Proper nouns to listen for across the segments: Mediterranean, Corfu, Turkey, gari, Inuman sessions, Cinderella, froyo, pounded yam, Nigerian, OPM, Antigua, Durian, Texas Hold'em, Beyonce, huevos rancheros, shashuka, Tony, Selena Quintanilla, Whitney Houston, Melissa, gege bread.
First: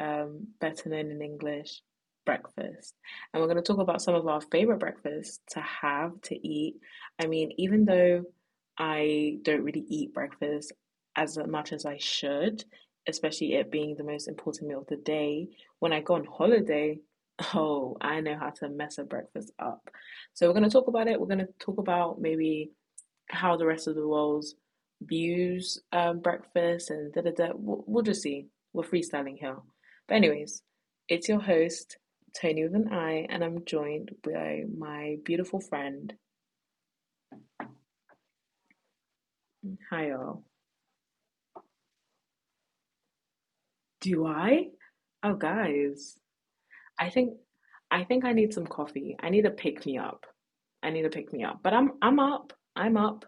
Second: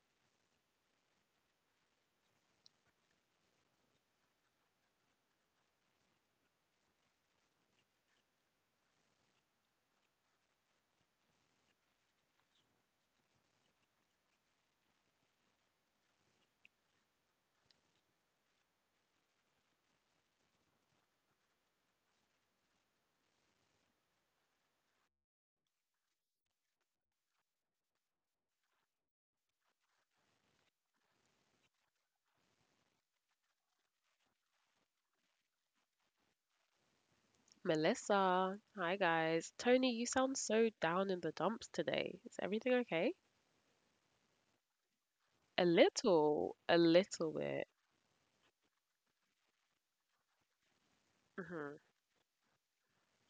better known in English, breakfast. And we're going to talk about some of our favorite breakfasts to have, to eat. I mean, even though I don't really eat breakfast as much as I should, especially it being the most important meal of the day, when I go on holiday, oh, I know how to mess a breakfast up. So we're going to talk about it. We're going to talk about maybe how the rest of the world views breakfast and da da da. We'll just see. We're freestyling here. But, anyways, it's your host, Tony with an I, and I'm joined by my beautiful friend. Melissa. Hi, guys. Tony, you Hi, sound all. so down in the dumps today. Is everything okay? Do I? Oh, A guys. little, a I little think. bit. I think I need some coffee. I need a pick me up. I need a pick me up. But hmm I'm up. I'm up.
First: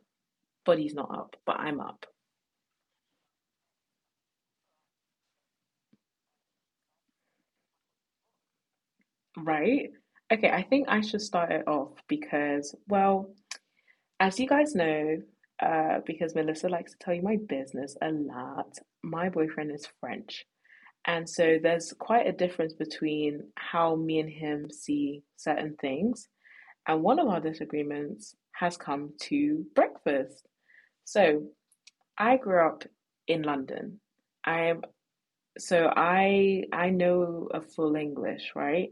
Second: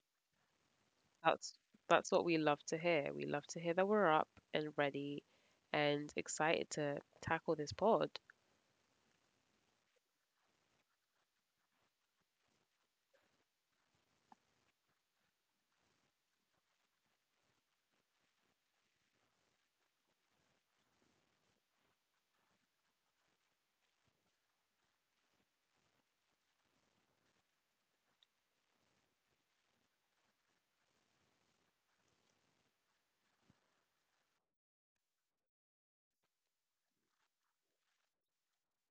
Body's not up, That's but I'm up. that's what we love to hear. We love to hear that we're up and ready and excited to tackle this pod. Right? Okay, I think I should start it off because well, as you guys know, because Melissa likes to tell you my business a lot, my boyfriend is French. And so there's quite a difference between how me and him see certain things. And one of our disagreements has come to breakfast. So I grew up in London. I so I know a full English, right?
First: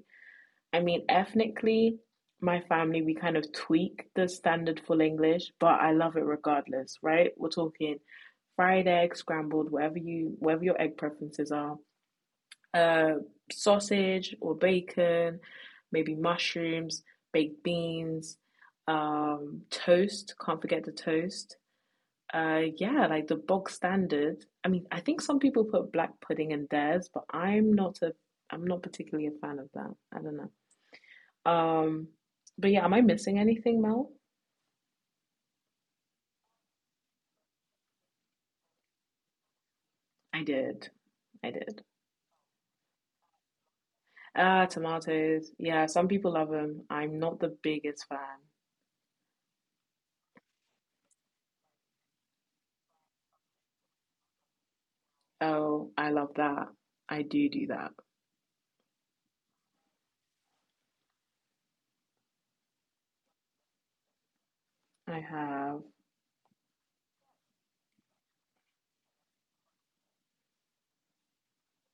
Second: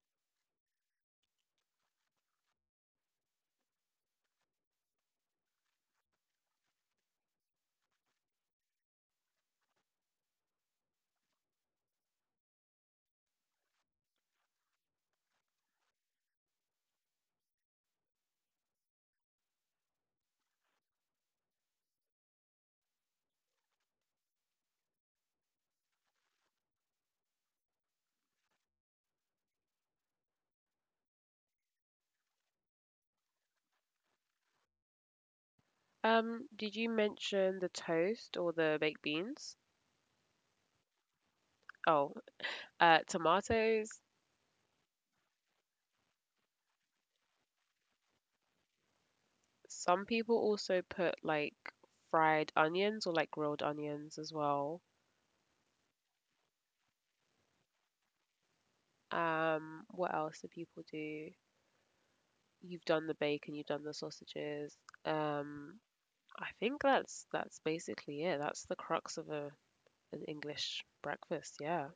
I mean, ethnically, my family, we kind of tweak the standard full English, but I love it regardless, right? We're talking fried egg, scrambled, whatever your egg preferences are, uh, sausage or bacon, maybe mushrooms, baked beans, toast. Can't forget the toast. Yeah, like the bog standard. I mean, I think some people put black pudding in theirs, but I'm not particularly a fan of that. I don't know. Um, but yeah, am I missing anything, Mel? Did you mention the toast or the baked beans? I did. I did. Oh, tomatoes. Tomatoes. Yeah, some people love them. I'm not the biggest fan. Some people also put like fried onions or like grilled onions as well. Oh, I love that. I do do that. What else do people do? You've done the bacon, you've done the sausages. I Um, have. I think that's basically it. That's the crux of a an English breakfast. Yeah.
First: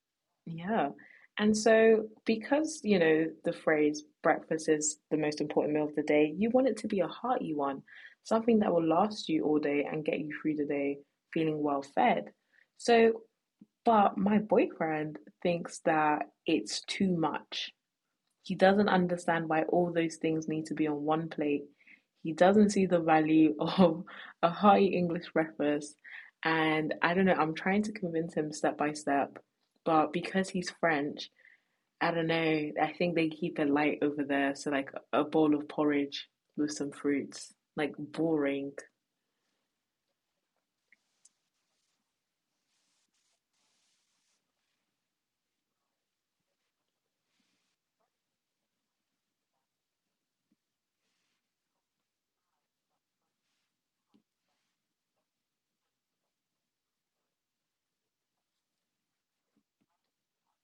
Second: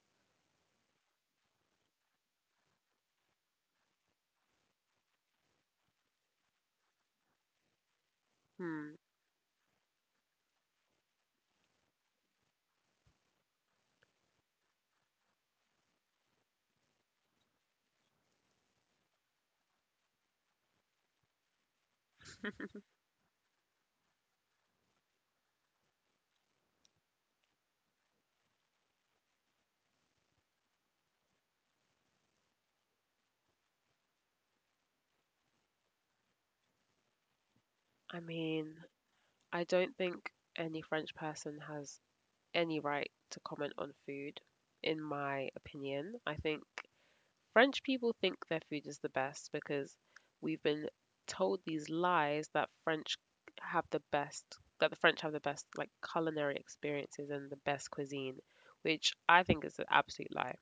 Yeah. And so, because, you know, the phrase breakfast is the most important meal of the day, you want it to be a hearty one, something that will Hmm. last you all day and get you through the day feeling well fed. So, But my boyfriend thinks that it's too much. He doesn't understand why all those things need to be on one plate. He doesn't see the value of a hearty English breakfast. And I don't know, I'm trying to convince him step by step. But because he's French, I don't know, I think they keep it light over there. So, like a bowl of porridge with some fruits, like I boring. mean, I don't think any French person has any right to comment on food, in my opinion. I think French people think their food is the best because we've been told these lies that French have the best, that the French have the best like culinary experiences and the best cuisine, which I think is an absolute lie.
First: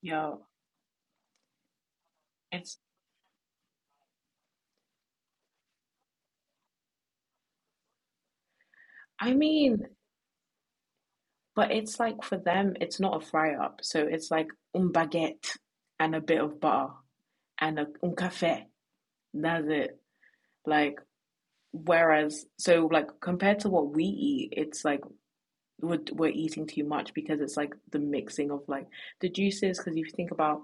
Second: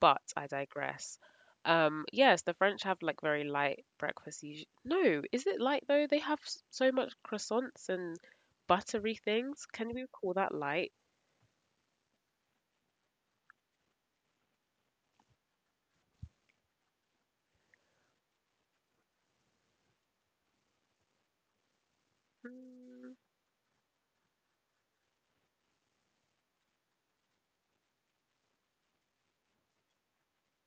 But Yeah, I digress. Yes, the it's, French have like very light breakfast. No, is it light though? They have so much croissants and buttery I things. mean, Can we call that light? But it's like for them, it's not a fry up. So it's like un baguette and a bit of butter and a un café. That's it. Like whereas Hmm. compared to what we eat, it's like we're eating too much because it's like the mixing of like the juices. Because if you think about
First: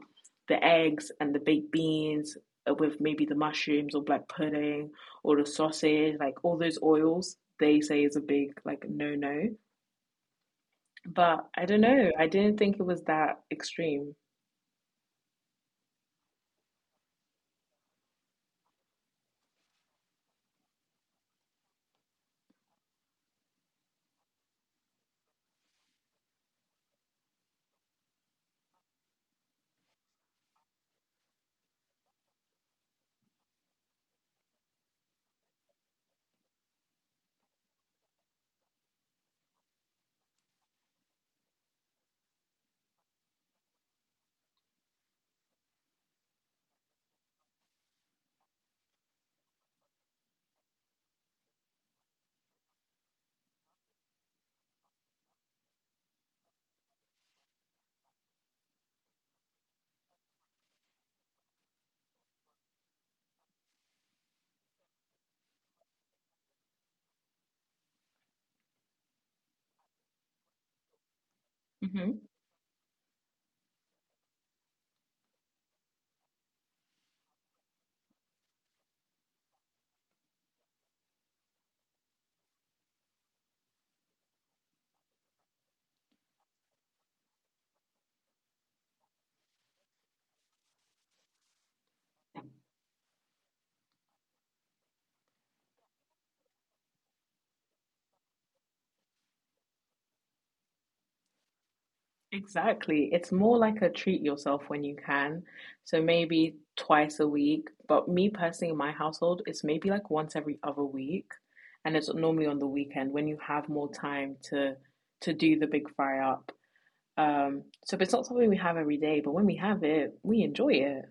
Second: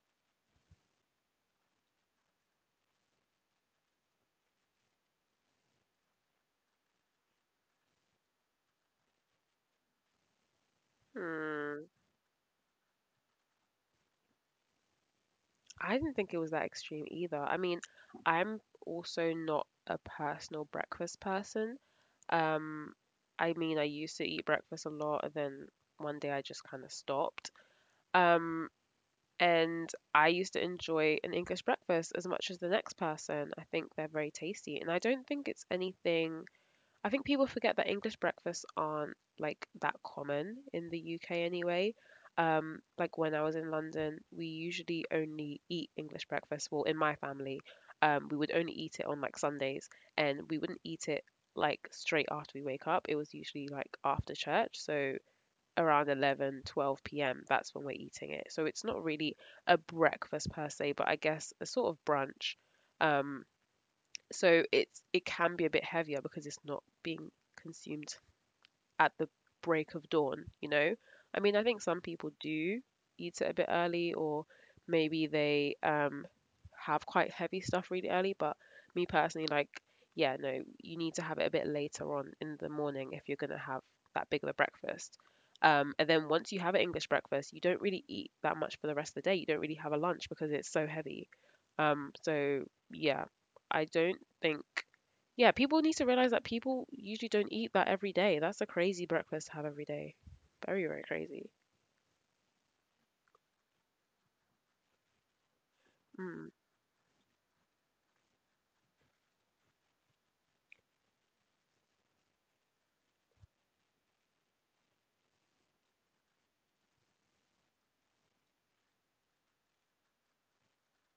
the eggs and the baked beans with maybe the mushrooms or black pudding or the sausage, like all those oils, they say is a big like no no. But I don't Hmm. know. I didn't think it was that extreme. I didn't think it was that extreme either. I mean, I'm also not a personal breakfast person. Um, I mean, I used to eat breakfast a lot, and then one day I just kind of stopped. Um, and I used to enjoy an English breakfast as much as the next person. I think they're very tasty, and I don't think it's anything. I think people forget that English breakfasts aren't like that common in the UK anyway. Like when I was in London, we usually only eat English breakfast. Well, in my family, we would only eat it on like Sundays, and we wouldn't eat it like straight after we wake up. It was usually like after church, so around 11, 12 p.m. That's when we're eating it. So it's not really a breakfast per se, but I guess a sort of brunch. Um, so it's it can be a bit heavier because it's not being consumed at the break of dawn, you know? I mean, I think some people hmm do eat it a bit early or maybe they have quite heavy stuff really early, but me personally like yeah, no, you need to have it a bit later on in the morning if you're going to have that big of a breakfast. And then once you have an English breakfast, you don't really eat that much for the rest of the day. You don't really have a lunch because it's so heavy. So yeah, I don't think. Yeah, people need to realize that people usually don't eat that every day. That's a crazy breakfast to have every day. Very, very crazy. Exactly. It's more like a treat yourself when you can. So Mm, maybe twice a week. But me personally, in my household, it's maybe like once every other week. And it's normally on the weekend when you have more time to do the big fry up. So if it's not something we have every day, but when we have it, we enjoy it.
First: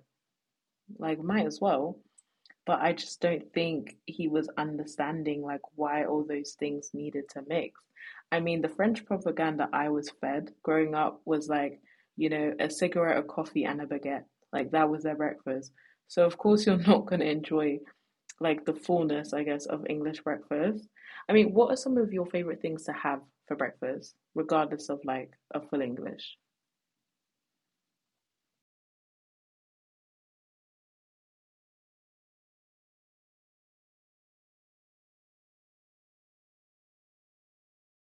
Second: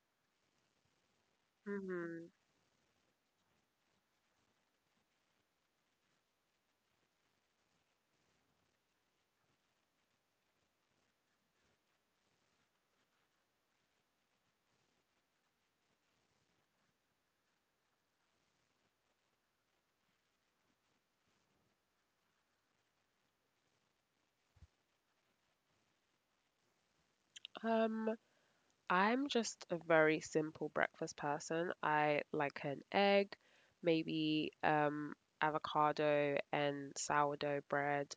Like might as well. mhm. But I just don't think he was understanding like why all those things needed to mix. I mean, the French propaganda I was fed growing up was like, you know, a cigarette, a coffee, and a baguette. Like that was their breakfast. So of course you're not going to enjoy like the fullness, I guess, of English breakfast. I mean, what are some of your favorite things to have for breakfast, regardless of like a full English? Um, I'm just a very simple breakfast person. I like an egg, maybe avocado and sourdough bread,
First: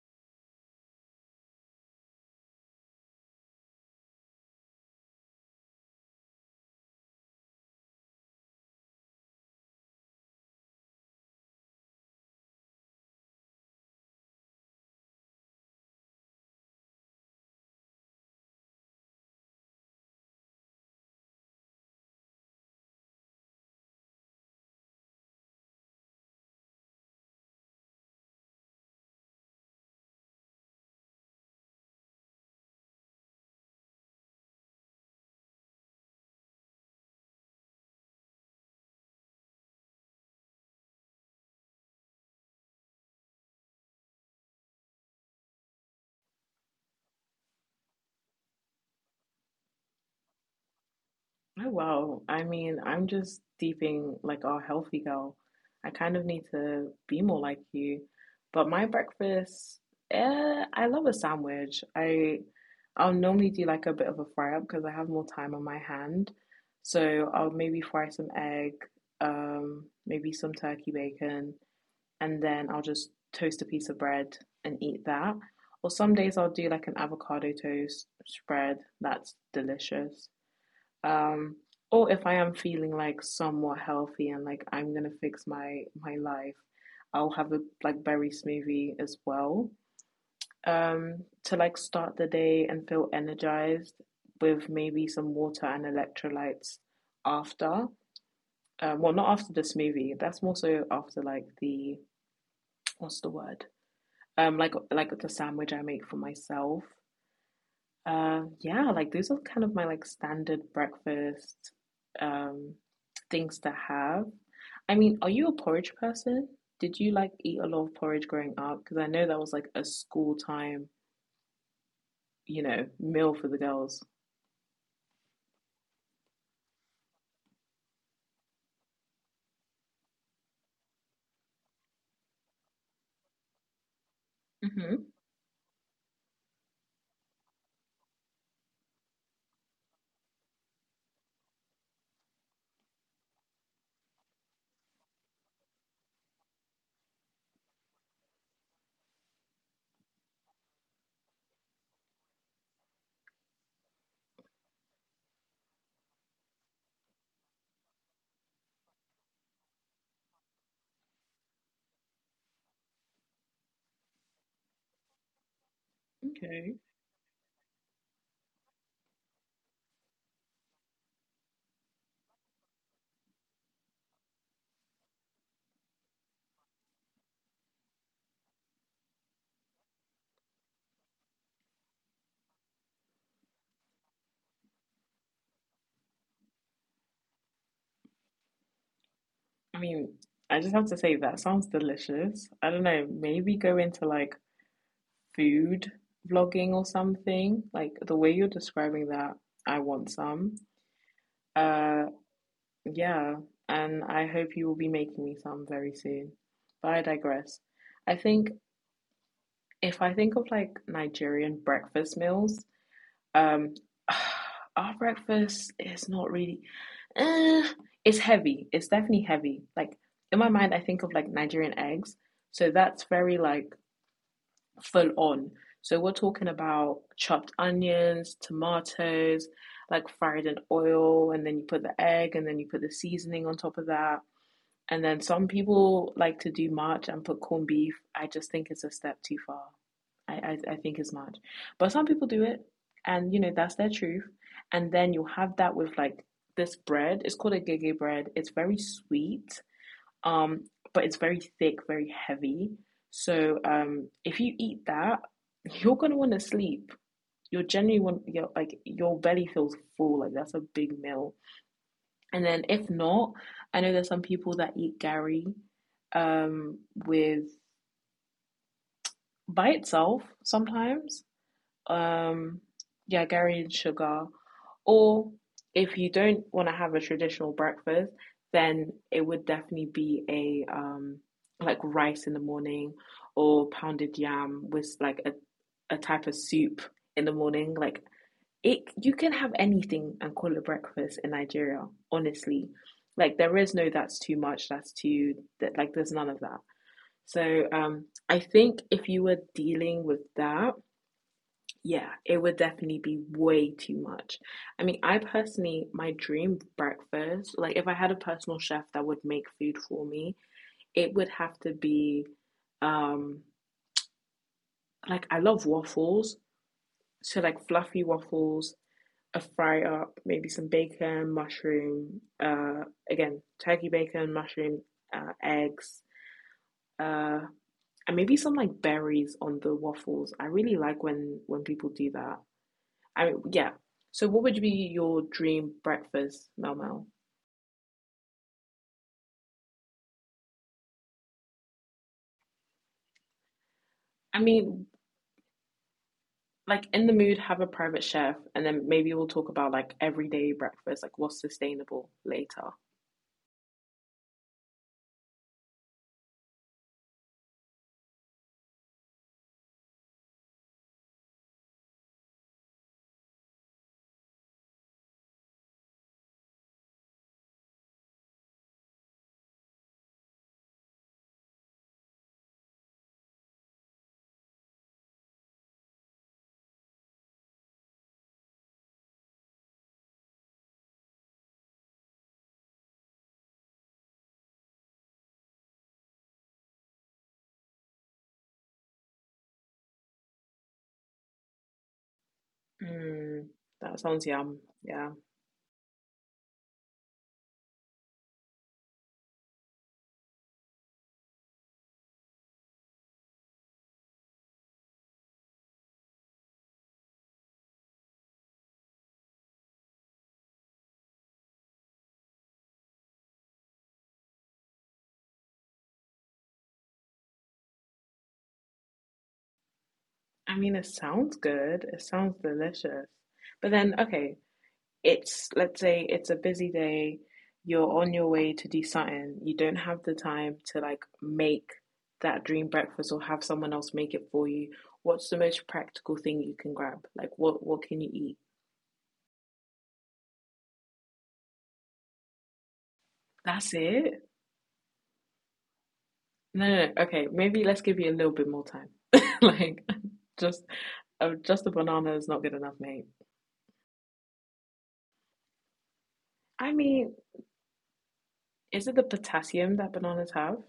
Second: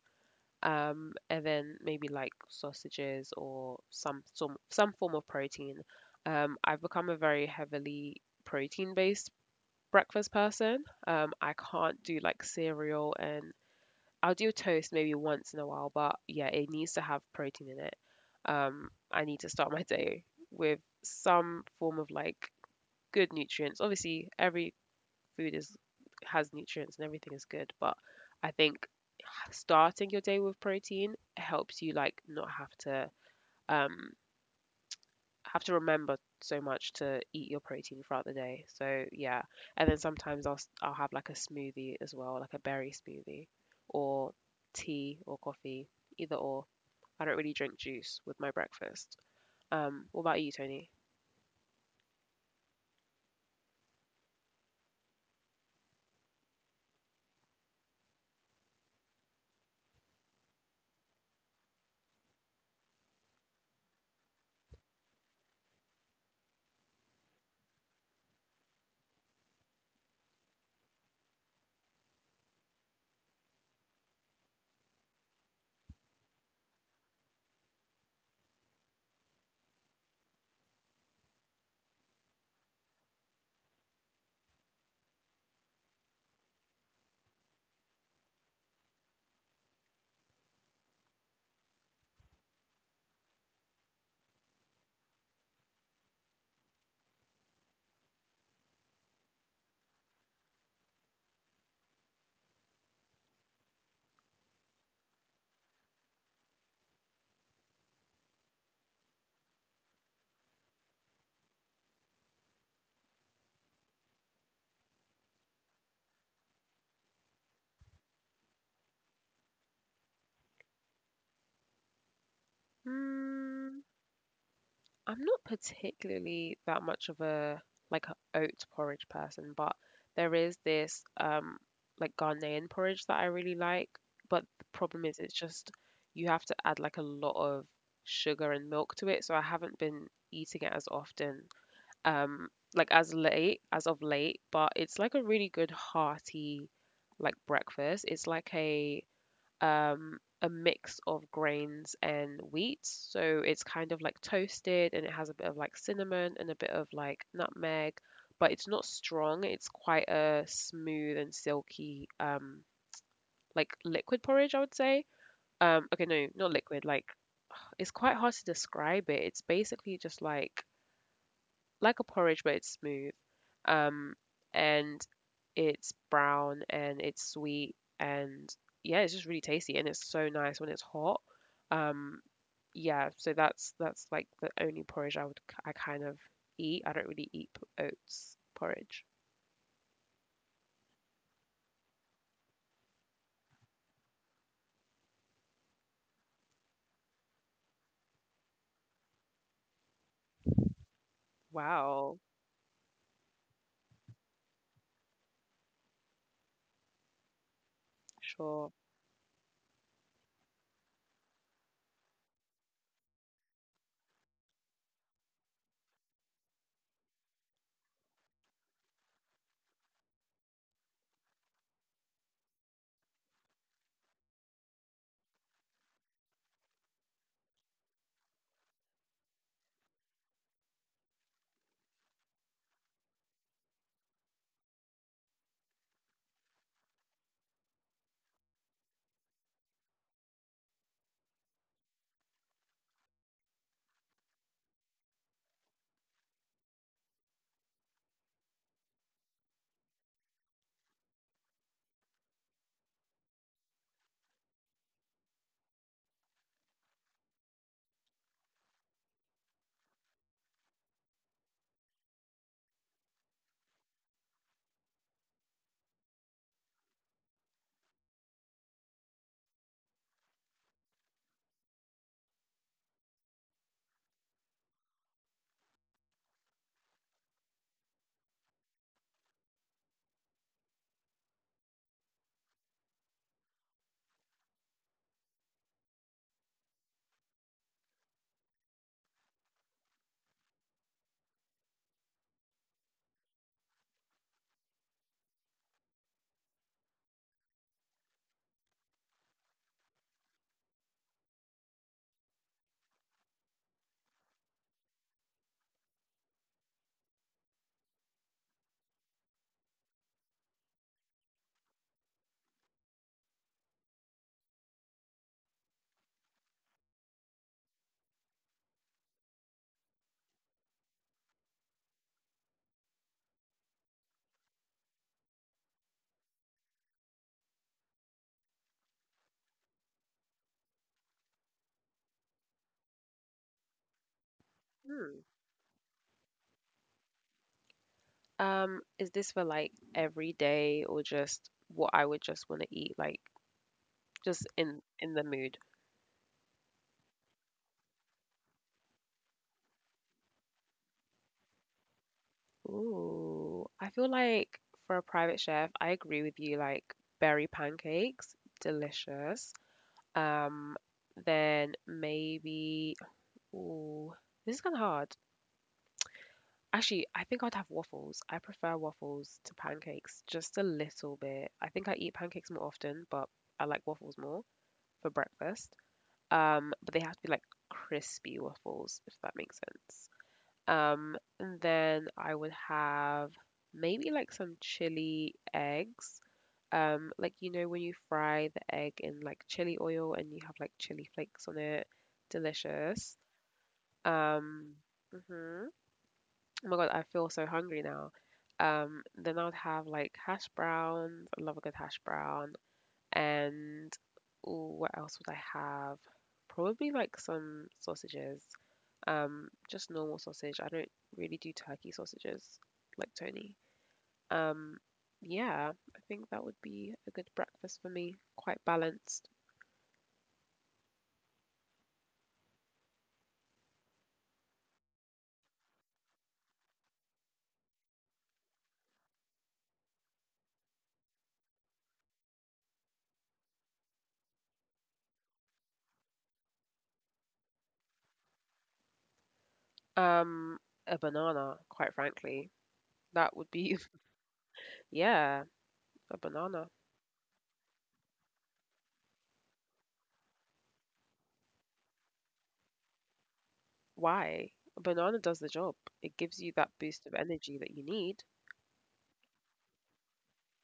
and then maybe like sausages or some form of protein. I've become a very heavily protein-based breakfast person. I can't do like cereal and. I'll do toast maybe once in a while, but yeah, it needs to have protein in it. I need to start my day with some form of like good nutrients. Obviously, every food is has nutrients and everything is good, but I think starting your day with protein helps you like not have to um have to remember so much to eat your protein throughout the day. So yeah, and then sometimes I'll have like a smoothie as well, like a berry smoothie, or tea or coffee, either or. I don't really drink juice with my breakfast. What about you, Tony? Oh, wow. I mean, I'm just deeping like our healthy girl. I kind of need to be more like you. But my breakfast, eh, I love a sandwich. I'll normally do like a bit of a fry up because I have more time on my hand. So I'll maybe fry some egg, maybe some turkey bacon, and then I'll just toast a piece of bread and eat that. Or some days I'll do like an avocado toast spread. That's delicious, um or if I am feeling like somewhat healthy and like I'm gonna fix my life, I'll have a like berry smoothie as well, um to like start the day and feel energized with maybe some water and electrolytes after. Well, not after the smoothie, that's more so after like the, what's the word, the sandwich I make for myself. Yeah, like those are kind of my like standard breakfast um things to have. I mean, are you a porridge person? Did you like eat a lot of porridge growing up? Because I know that was like a school time, you know, meal for the girls. I'm not particularly that much of a like a oat porridge person, but there is this like Ghanaian porridge that I really like. But the Hmm. problem is it's just you have to add like a lot of sugar and milk to it, so I haven't been eating it as often, um like as late as of late, but it's like a really good hearty like breakfast. It's like a mix of grains and wheat. So it's kind of like toasted and it has a bit of like cinnamon and a bit of like nutmeg, but it's not strong. It's quite a smooth and silky, like liquid porridge, I would say. Okay, no, Okay. not liquid. Like it's quite hard to describe it. It's basically just like a porridge, but it's smooth. Um, and it's brown and it's sweet and yeah, it's just really tasty and it's so nice when it's hot. Um, yeah, so that's like the only porridge I kind of eat. I don't really eat oats porridge. I mean, I just have to say that sounds delicious. I don't know, maybe go into like food vlogging or something. Like the way you're describing that, I want some. Uh, Wow, Yeah, and I hope you will be making me some very soon. But I digress. I think sure. if I think of like Nigerian breakfast meals, um, our breakfast is not really, eh, it's heavy. It's definitely heavy. Like in my mind, I think of like Nigerian eggs. So that's very like full on. So we're talking about chopped onions, tomatoes, like fried in oil, and then you put the egg, and then you put the seasoning on top of that and then some people like to do March and put corned beef. I just think it's a step too far. I, I think it's March. But some people do it, and you know, that's their truth. And then you'll have that with like this bread. It's called a gege bread. It's very sweet, um, but it's very thick, very heavy. So if you eat that, you're gonna want to sleep. You're generally want your like your belly feels full. Like that's a big meal. And then if not, I know there's some people that eat gari, um with by itself sometimes. Um yeah, gari and sugar. Or if you don't want to have a traditional breakfast, then it would definitely be a like rice in the morning or pounded yam with like a type of soup in the morning, like it you can have anything and call it breakfast in Nigeria, honestly. Like there is no that's too much, that's too that like there's none of that. So I think if you were dealing with that, yeah, it would definitely be way too much. I mean, I personally my dream breakfast, like if I had a personal chef that would make food for me, it would have to be um like I love waffles, so like fluffy waffles, a fry up, maybe some bacon, mushroom, again, turkey bacon, mushroom, eggs, uh, and maybe some like berries on the waffles. I really like when people do that. I mean, yeah. So, what would be your Hmm. dream breakfast, Mel Mel? Is this for like every day or just what I would just want to eat, like I just in mean, in the mood? like in the mood, have a private chef, and then maybe we'll talk about like everyday breakfast, like what's sustainable later. Ooh, I feel like for a private chef, I agree with you, like berry pancakes, delicious. Um, then maybe, ooh, this is kind of hard. Actually, I think I'd have waffles. I prefer waffles to pancakes just a little bit. I think I eat pancakes more often, but I like waffles more for breakfast. But they have to be like crispy waffles, if that makes sense. And then I would have maybe like some chili eggs. Like you know when you fry the egg in like chili oil and you have like chili flakes on it, delicious. Mm, that sounds yum. Um, Yeah. mhm. Oh my God, I feel so hungry now. Then I would have like hash browns. I love a good hash brown. And ooh, what else would I have? Probably like some sausages. Just normal sausage. I don't really do turkey sausages like Tony. Um, yeah, I think that would be a good breakfast for me. Quite balanced. I mean, it sounds good. It sounds delicious. But then, okay, it's let's say it's a busy day, you're on your way to do something, you don't have the time to like make that dream breakfast or have someone else make it for you. What's the most practical thing you can grab, like what can you eat? Um, a banana, quite frankly. That would That's be, it? yeah, a No, banana. no, no. Okay, maybe let's give you a little bit more time like just, just a banana is not good enough, mate. Why? A banana does the job. It gives you I that boost mean, of energy that you need. is it the potassium that bananas have?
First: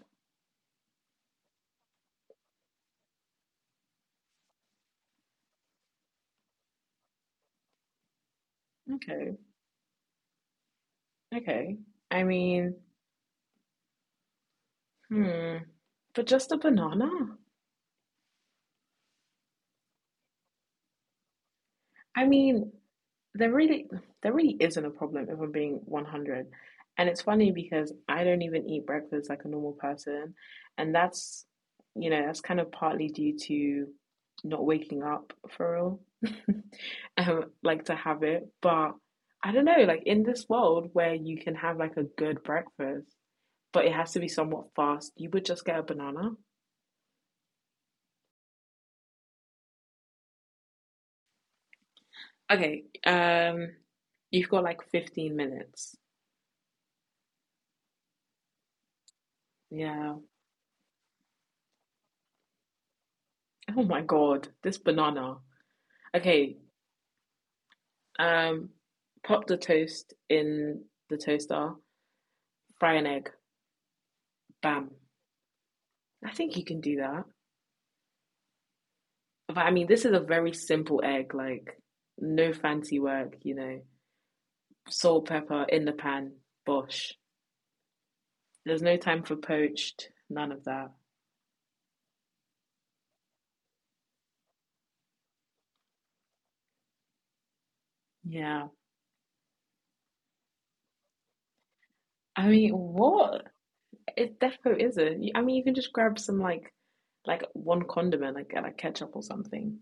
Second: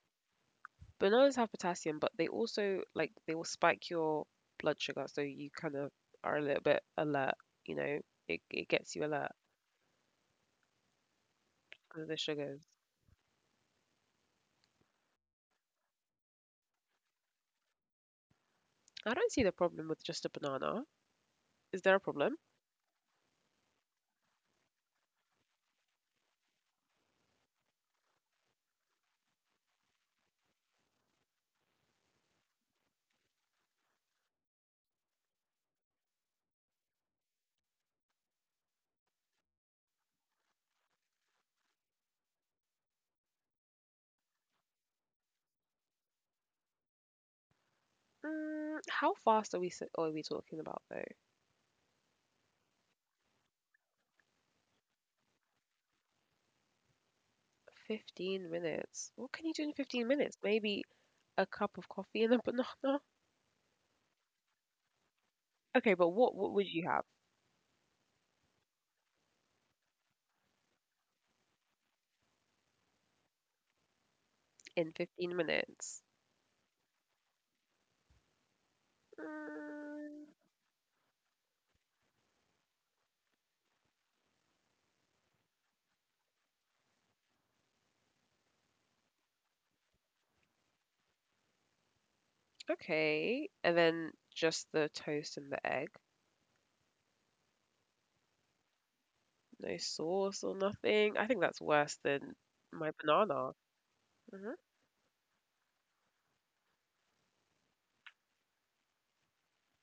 Bananas have potassium, but they also like they will spike your blood sugar, so you kind of are a little bit alert, you know. It gets you Okay. alert Okay. because of I the sugars. mean, hmm, but just a banana. I don't see the problem with just a banana. Is there a I problem? mean, there really, there really isn't a problem if I'm being 100. And it's funny because I don't even eat breakfast like a normal person, and that's, you know, that's kind of partly due to not waking up for real, like to have it. But I don't know, like in this world where you can have like a good breakfast, but it has to be somewhat fast, you would just get a banana. Mm, how fast are are we talking about though? Okay, you've got like 15 minutes. 15 minutes. What can you do in 15 Yeah. minutes? Maybe a cup of coffee and a banana. Oh my god, this banana. Okay, but what Okay, would you have um, Pop the toast in the toaster, fry an egg, bam. in 15 minutes? I think you can do that. But I mean, this is a Mm, very simple egg, like no fancy work, you know. Salt, pepper in the pan, bosh. There's no time for poached, none of that. okay, and then just the toast and the egg. Yeah. No sauce or nothing. I think that's worse than I mean, my what? banana. It Mhm. defo isn't. I mean, you can just grab some like one condiment, like ketchup or something.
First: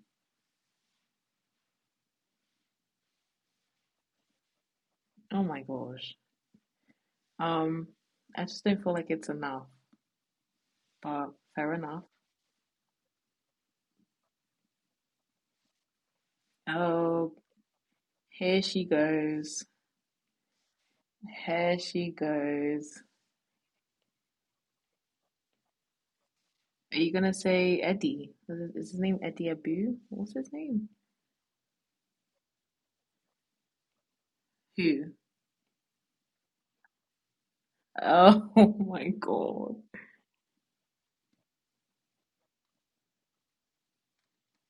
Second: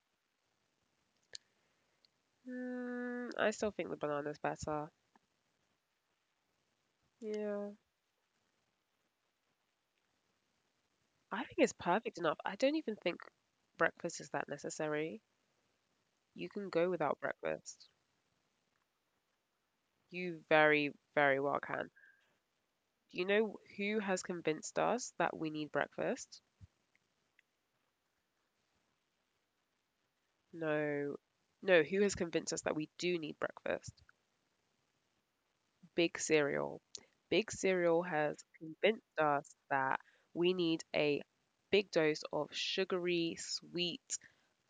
Mm, I still think the banana's better. Oh my gosh. Yeah. Um, I just don't feel like it's enough. But I think fair it's enough. perfect enough. I don't even think breakfast is that necessary. You can go without Oh, breakfast. here she goes. You very, very well Here can. she goes. Do you know who has convinced us that we need breakfast? Are you gonna say Eddie? Name Eddie Abu? What's his name? No. No, who has convinced us that we do need breakfast? Who? Big Cereal. Big Cereal has Oh my convinced us god. that we need a big dose of sugary, sweet,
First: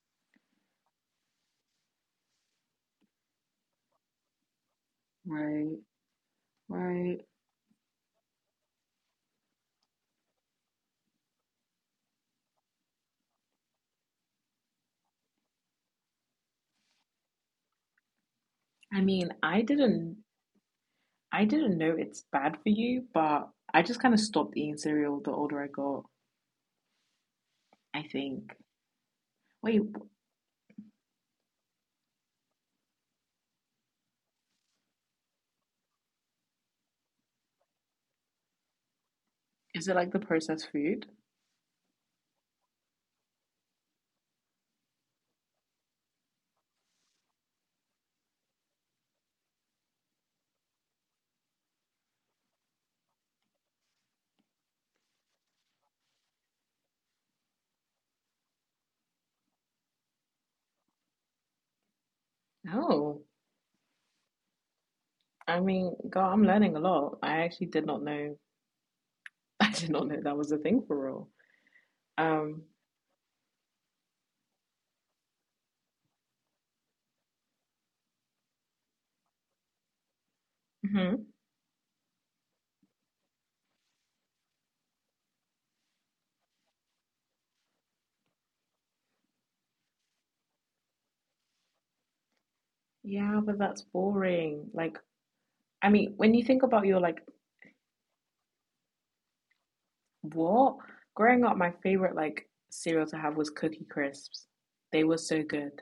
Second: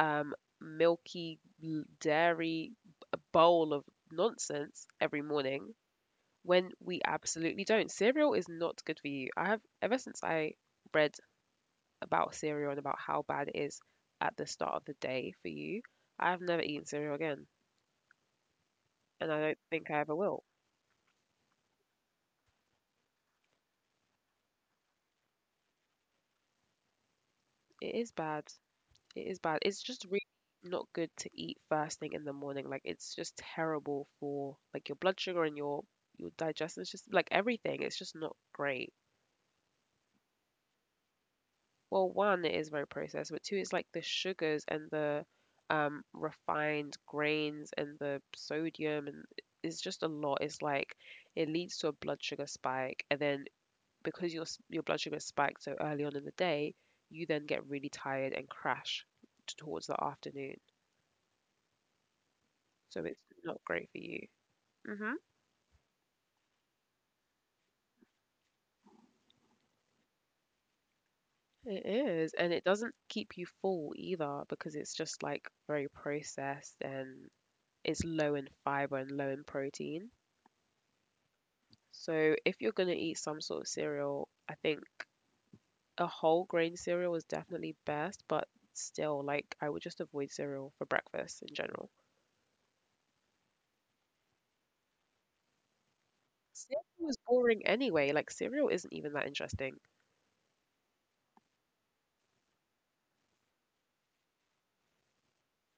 um, milky, dairy bowl of nonsense every morning Right, when we right. absolutely don't. Cereal is not good for you. I have, ever since I read about cereal and about how bad it is at the start of the day for you, I have never eaten cereal again, I mean, and I don't think I ever will. I didn't know it's bad for you, but I just kind of stopped eating cereal the older I got. It I is bad. think. It is bad. It's Wait, just really not good to eat first thing in the morning. Like it's just terrible for like your blood sugar and your digestion. It's just like everything. It's just not great. is it like the processed food? Well, one, it is very processed, but two, it's like the sugars and the refined grains and the sodium and it's just a lot. It's like it leads to a blood sugar spike, and then because your blood sugar spiked so early on in the day, you then get really tired and crash towards the afternoon. So it's Oh, not great for you. Mhm. I mean, God, I'm learning a lot. I actually did not know. I did not know that was a thing for real. It is, and Um, it doesn't keep you full either because it's just like very processed and it's low in fiber and low in protein. mhm. So if you're gonna eat some sort of cereal, I think a whole grain cereal is definitely best, but still, like I would just avoid cereal for breakfast in general. Yeah, but that's boring. I mean, when you think Cereal about your was like boring anyway, like cereal isn't even that interesting. what growing up, my favorite like cereal to have was Cookie Crisps. They were so good.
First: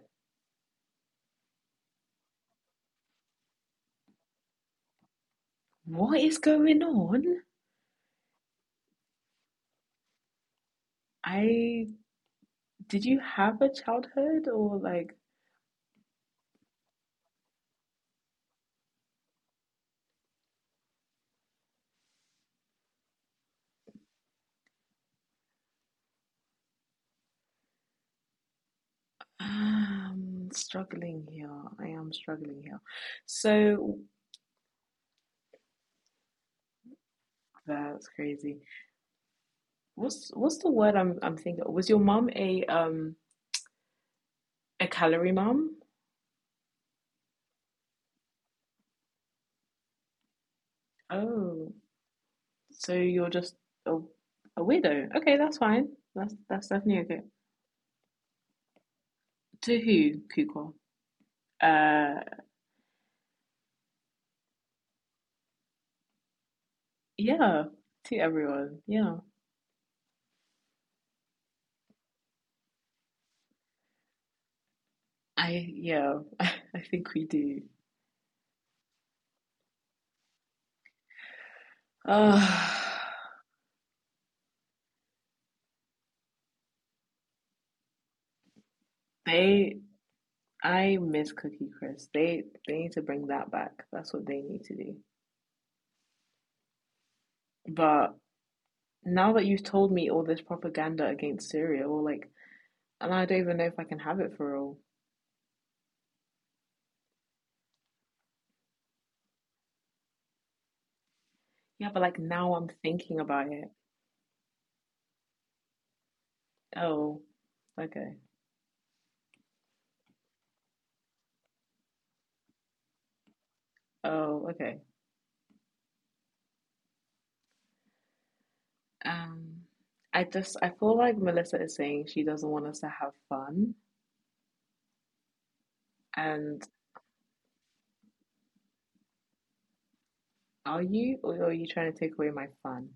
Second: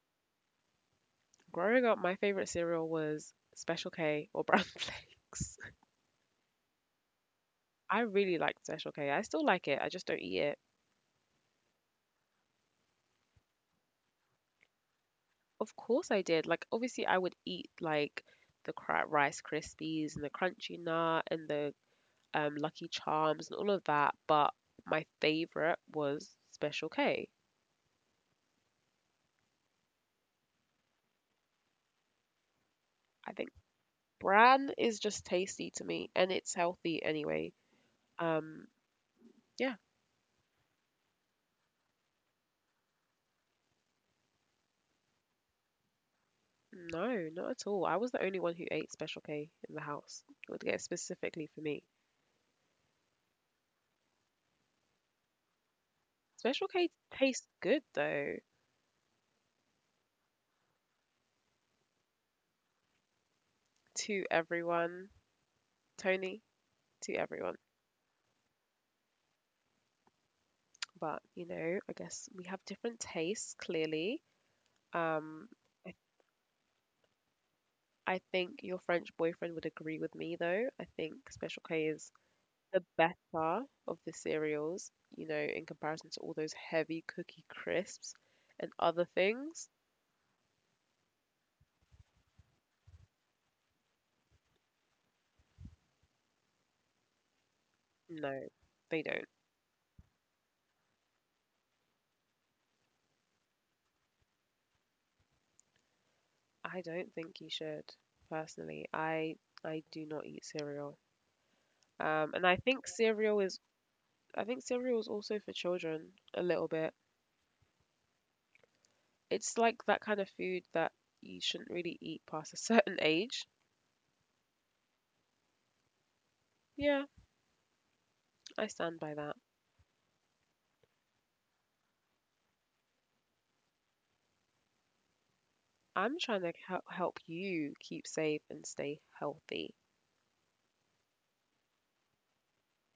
Growing up, my favorite cereal was Special K or Brown Flakes. What is going on? I really liked Special K. I still like it. I just don't eat it. I Did you have a childhood, or like Of course I did. Like obviously I would eat like Rice Krispies and the Crunchy Nut and the Lucky Charms and all of that, but my favorite was Special K. Struggling here? I am struggling here. I think So bran is just tasty to me and it's healthy anyway. that's crazy. Um, yeah, What's the word I'm thinking of? Was your mum a calorie mum? no, not at all. I was the only one who ate Special K in the house. It would get specifically for Oh, me. so you're just a, a weirdo. Okay, that's fine. That's Special that's K definitely okay. tastes good though To who, Kuko? Uh, to everyone, Tony. To everyone. yeah, to everyone. Yeah, But, you know, I guess we have different tastes, clearly. Um, I I, yeah, I think we do. I think your French boyfriend would agree with me, though. I think Special K is Ah, the better of the cereals, you know, in comparison to all those heavy cookie crisps and other things. they. I miss Cookie Crisp. They need to bring that back. That's what they need to do. But No, they don't. now that you've told me all this propaganda against Syria, well, like, and I don't even know if I can have it for all. I don't think you should, personally. I do not eat cereal. Yeah, but like And now I'm thinking about it. I think cereal is also for children a little bit. Oh, okay. It's like that kind of food that you shouldn't really eat past a certain age. Oh, okay. Yeah, I stand by that. Um, I just I feel like Melissa is saying she doesn't want us to have fun. I'm trying to And help you keep safe and stay healthy. are you, or are you trying to take away my fun?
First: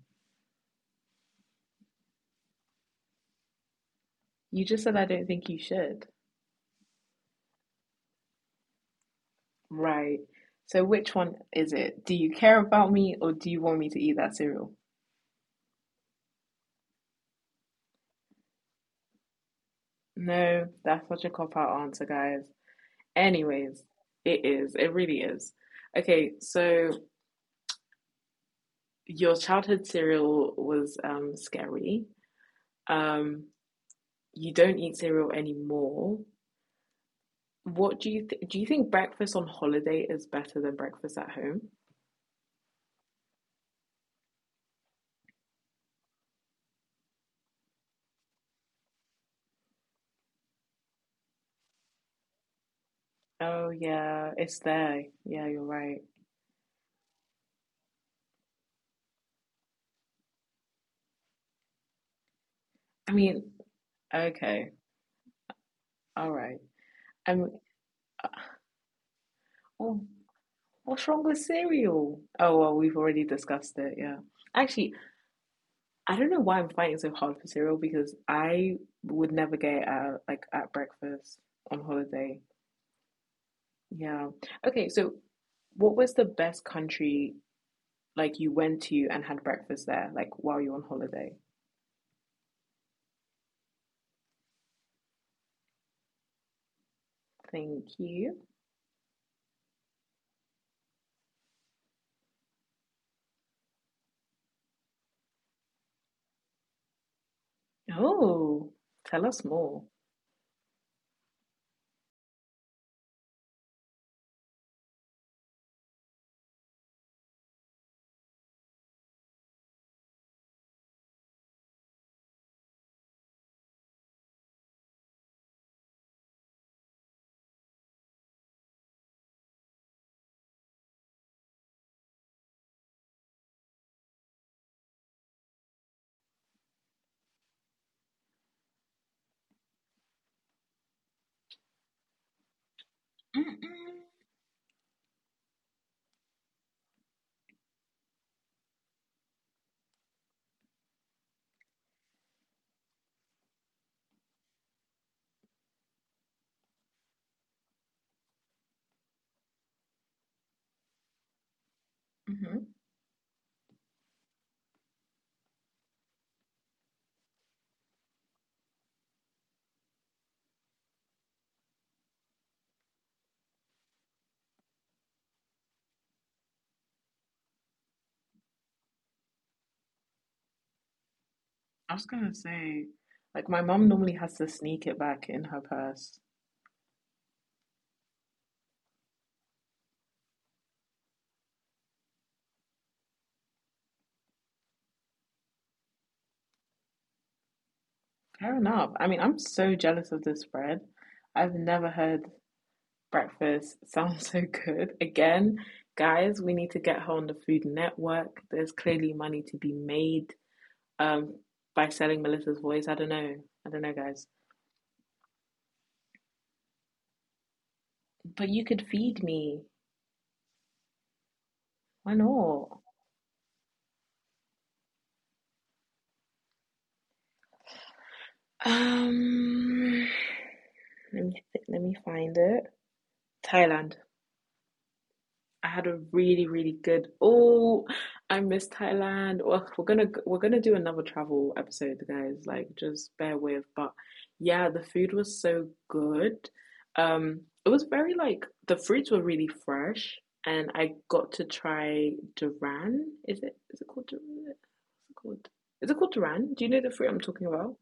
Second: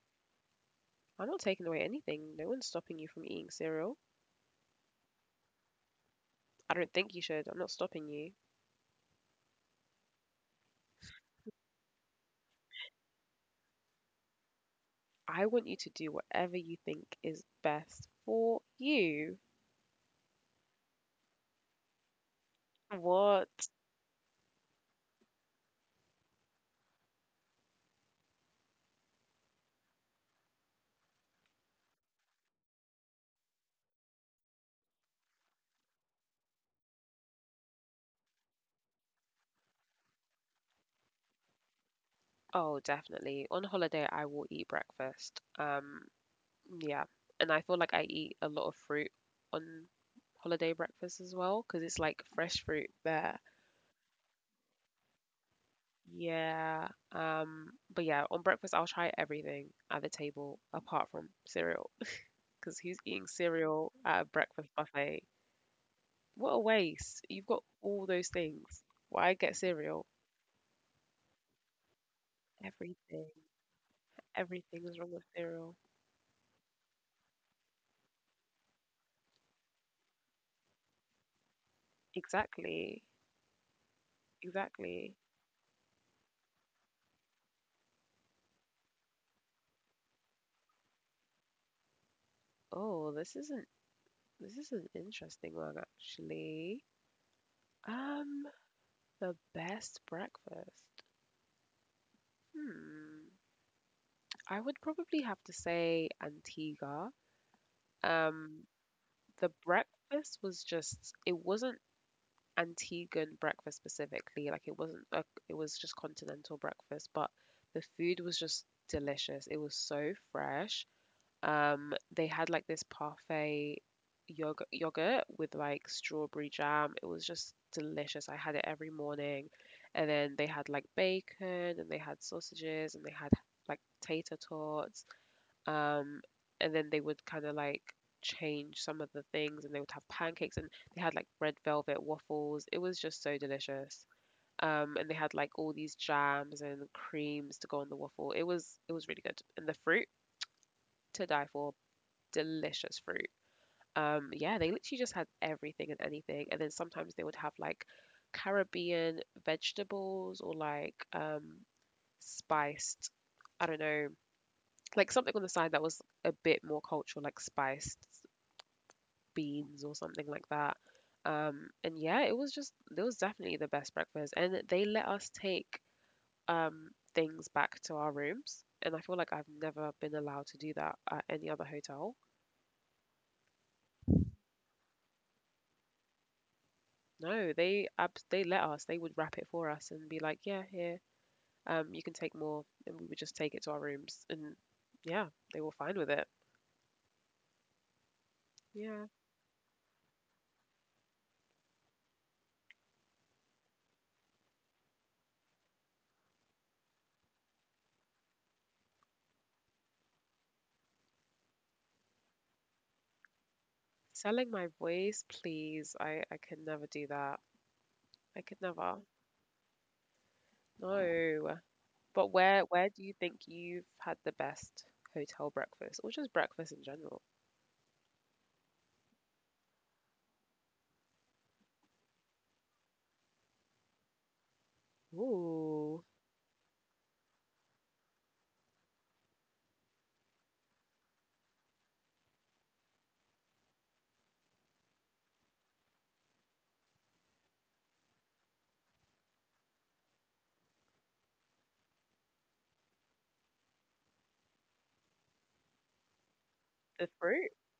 I'm not taking away anything. No one's stopping you from eating cereal. You just said I don't think you should. I don't think you should. I'm not stopping you. Right. So which one is it? Do you care about me, or do you want me to eat that cereal? I want you to do whatever you think is best for you. No, that's such a cop out answer, guys. What? Anyways, it is. It really is. Okay, so your childhood cereal was scary. Um, you don't eat cereal anymore. What do you th- do? You think breakfast on holiday is better than breakfast at home? Oh, definitely. On holiday, I will eat breakfast. Yeah, and I feel like I eat a lot of fruit on holiday breakfast as well because it's like fresh fruit there. Oh yeah, it's there. Yeah, you're right. Yeah. But yeah, on breakfast I'll try everything at the table apart from cereal because who's I eating mean, cereal at a breakfast okay, buffet? all What right. a waste. I You've mean, got all those things. Why get well, cereal? what's wrong with cereal? Oh well, we've already Everything. discussed it. Yeah, Everything actually, is wrong with cereal. I don't know why I'm fighting so hard for cereal, because I would never get it at, like at breakfast on holiday. Exactly. Yeah. Okay, so Exactly. what was the best country like you went to and had breakfast there, like while you are on holiday? Oh, this isn't this is an interesting one actually. Thank you. Um, The best breakfast? Hmm. I would probably have to say Antigua. Um, Oh, tell us the more. breakfast was just, it wasn't Antiguan breakfast specifically. Like it wasn't a, it was just continental breakfast, but the food was just delicious. It was so fresh. They had like this parfait yogurt with like strawberry jam. It was just delicious. I had it every morning. And then they had like bacon and they had sausages and they had like tater tots. Um, and then they would kind of like change some of the things and they would have pancakes and they had like red velvet waffles. It was just so delicious. Mm, And they had like all these jams and creams to go on the waffle. It was really good. And the fruit to die for, delicious fruit. Yeah, they literally just had everything and anything, and then sometimes they would have like Caribbean vegetables or like hmm. spiced, I don't know, like something on the side that was a bit more cultural, like spiced beans or something like that. And yeah, it was definitely the best breakfast, and they let us take things back to our rooms, and I feel like I've never been allowed to do that at any I other was gonna hotel. say, like my mom normally has to sneak it back in her purse. No, they let us. They would wrap it for us and be like, "Yeah, here, you can take more," and we would just take it to our rooms. And yeah, they were fine with it. Fair enough. I mean, Yeah, I'm so jealous of this spread. I've never heard breakfast sound so good. Again, guys, we need to get her on the Food Network. There's clearly money to be made um by selling Melissa's voice. I don't know. I don't know, guys. selling my voice, please. I could never do that. I But you could could never. feed me. No. Why But where not? where do you think you've had the best hotel breakfast, or just breakfast in general? Um, Let me find it. Thailand. I had a Ooh, really, really good. Oh, I miss Thailand. Well, we're gonna do another travel episode, guys. Like, just bear with. But yeah, the food was so good. It was very like the fruits were really fresh, and I got to try Duran. Is it called Duran? What's it called? Is it called Duran? Do you know the fruit the I'm talking fruit. about?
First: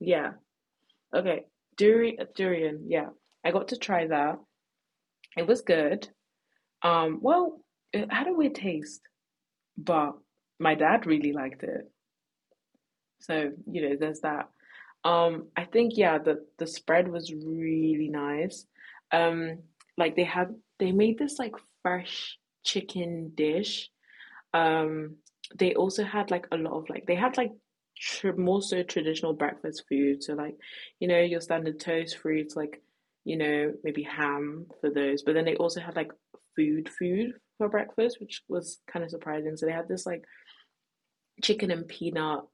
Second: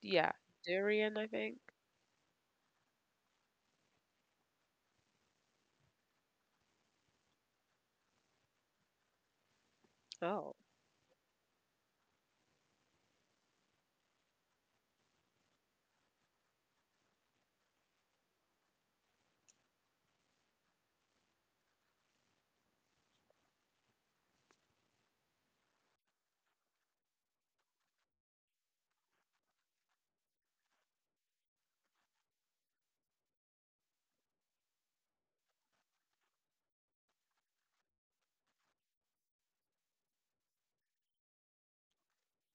Yeah. Yeah, durian, I Okay. think. Durian. Durian. Yeah. I got to try that. It was good. Um, well, how do we taste, but Oh, my dad really liked it. So, you know, there's that. I think yeah, the spread was really nice. Um, like they had they made this like fresh chicken dish, um, they also had like a lot of like they had like more so traditional breakfast food. So like, you know, your standard toast, fruits, like, you know, maybe ham for those. But then they also had like food for breakfast, which was kind of surprising. So they had this like chicken and peanut,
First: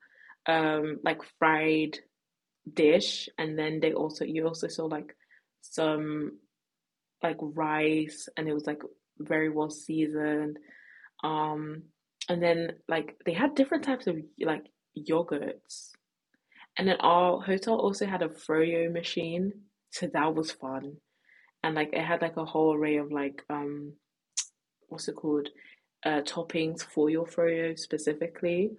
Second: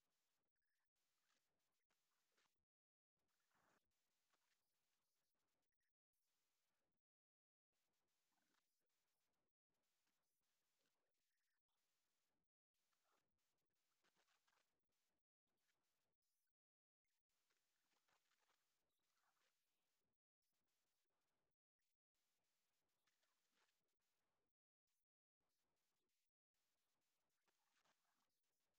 like fried dish, and then they also you also saw like some like rice, and it was like very well seasoned. Um, and then like they had different types of like yogurts. And then our hotel also had a froyo machine, so that was fun. And like it had like a whole array of like what's it called? Toppings for your froyo specifically.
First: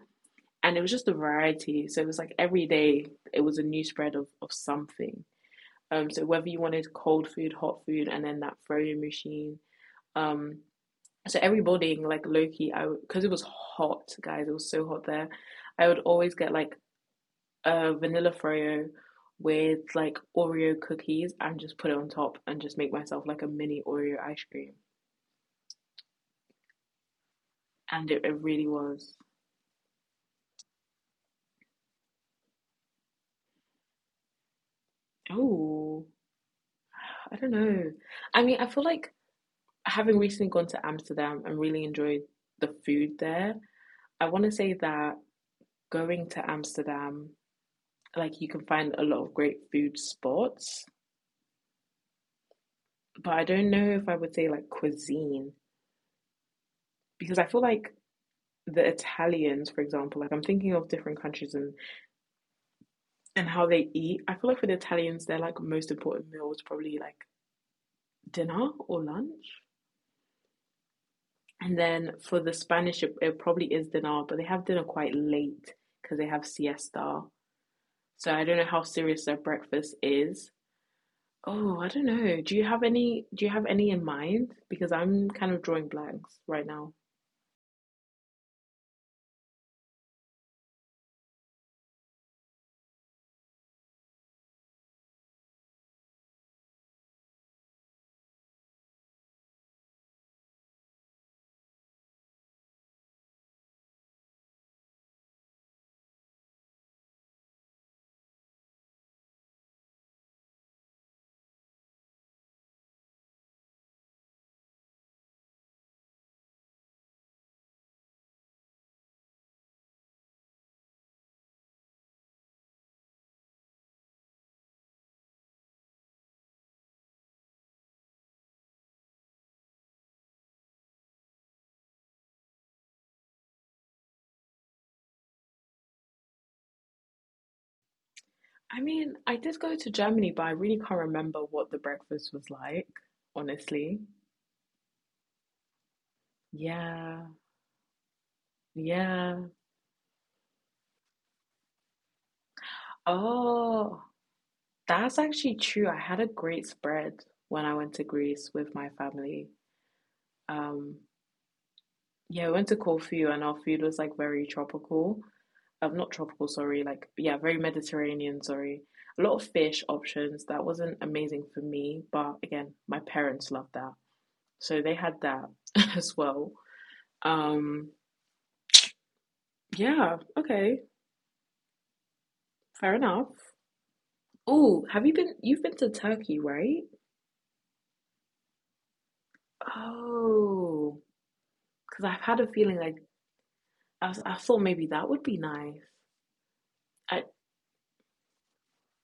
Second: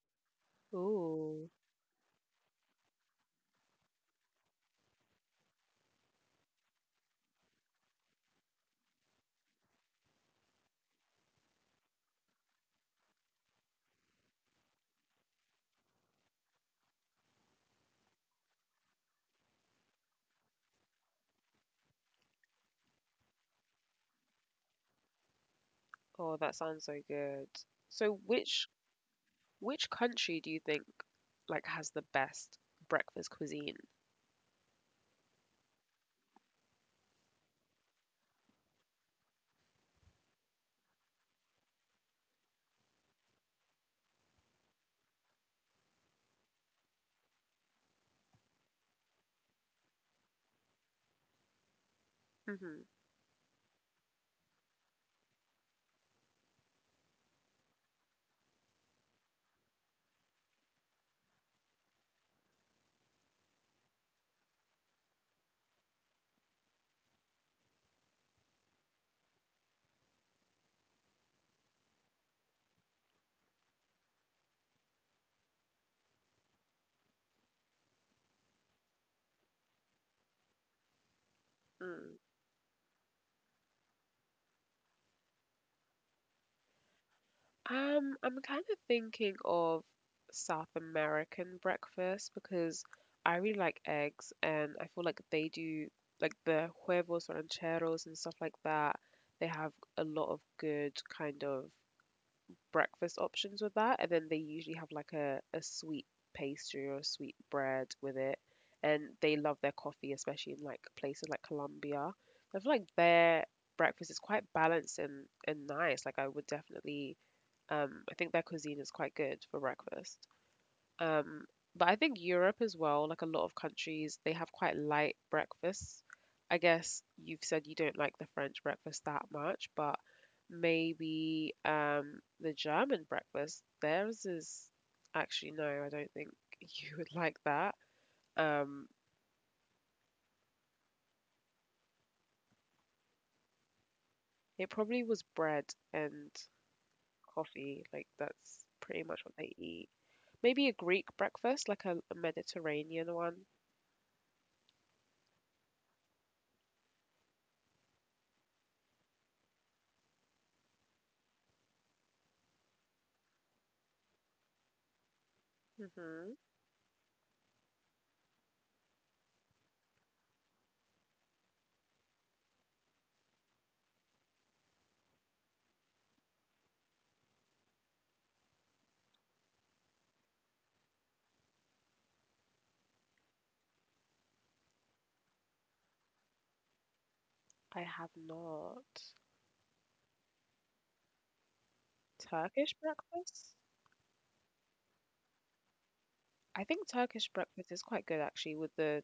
And it was just a ooh, variety. So it was like every day it was a new spread of something. So whether you wanted cold food, hot food, and then that froyo machine, um, so every morning, like Loki, I because it was hot, guys. It was so hot there. I would always get like a vanilla froyo with like Oreo cookies and just put it on top and just make myself like a mini Oreo ice cream. oh, that sounds so good. And So, it really which was. Which country do you think like has the best breakfast cuisine? Oh, I don't know. I mean, I feel like having recently gone to Amsterdam and really enjoyed the food there. I want to say that going to Amsterdam, like you can find a lot of great food spots, Hmm. but I don't know if I would say like cuisine, because I feel like the Italians, for example, like I'm thinking of different countries and how they eat. I feel like for the Italians, their like most important meal is probably like dinner or lunch, and then for the Spanish, it probably is dinner, but they have dinner quite late because they have siesta. So I don't know how serious their breakfast is. Oh, I don't Mm. know. Do you have any? Do you have any in mind? Because I'm kind of drawing blanks right now. I'm kind of thinking of South American breakfast because I really like eggs and I feel like they do like the huevos rancheros and stuff like that. They have a lot of good kind of breakfast options with that, and then they usually have like a sweet pastry or a sweet bread with it. And they love their coffee, especially in like places like Colombia. I feel like their breakfast is quite balanced and nice. Like I would definitely I think their cuisine is quite good for breakfast. Um, but I think Europe as well, like a lot of countries, they have quite light breakfasts. I guess you've said you don't like the French breakfast that much, but maybe the German breakfast, theirs is actually no, I don't think you would like that. I Um, mean, I did go to Germany, but I really can't remember what the breakfast was like, honestly. it probably was bread and Yeah, coffee, like that's pretty much what yeah. they eat. Maybe a Greek breakfast, like a Mediterranean one. Oh, that's actually true. I had a great spread when I went to Greece with my family. Um, yeah, we went to Corfu and our food was like very tropical. Not Hmm. tropical, sorry, like yeah, very Mediterranean, sorry. A lot of fish options. That wasn't amazing for me, but again, my parents loved that. So they had that as well. Um, Yeah, okay. Fair enough. Oh, have you been you've been to Turkey, right? I have not. Oh, because I've had a Turkish feeling like breakfast? I thought maybe that would be nice. I think I, Turkish breakfast is quite good actually with the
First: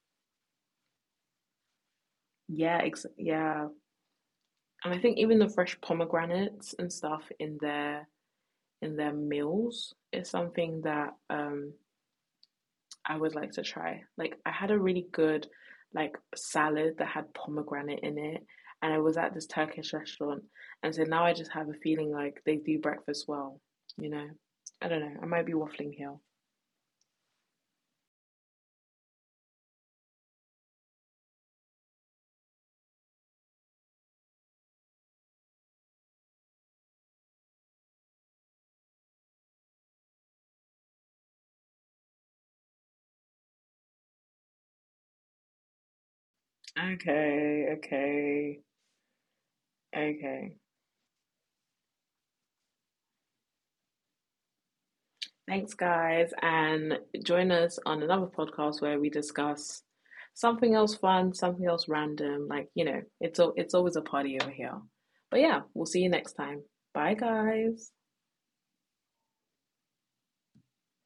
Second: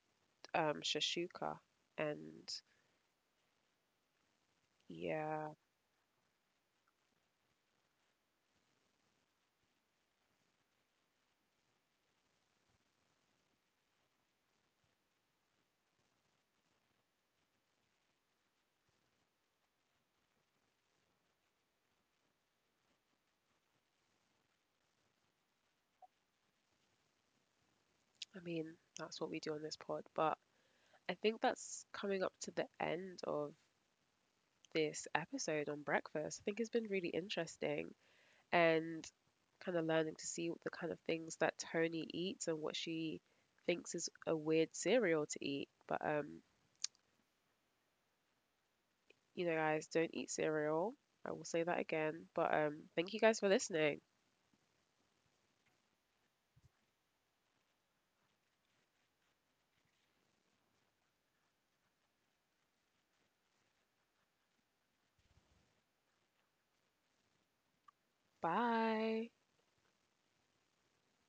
shashuka and yeah, ex yeah. And I think even yeah, the fresh pomegranates and stuff in their meals is something that I would like to try. Like I had a really good like salad that had pomegranate in it, and I was at this Turkish restaurant, and so now I just have a feeling like they do breakfast well, you know. I don't know. I might be waffling here. I mean that's what we do on this pod, but I think that's coming up to the end of this episode on breakfast. I think it's been really interesting and kind of learning to see the kind of things that Tony eats and what she thinks is a weird cereal to eat. But Okay, okay, you know, guys, don't eat okay. cereal. I will say that again. But thank you guys for listening. Thanks guys, and join us on another podcast where we discuss something else fun, something else random, like, you know, it's always a party over here. But yeah, we'll see you next time. Bye guys. Bye.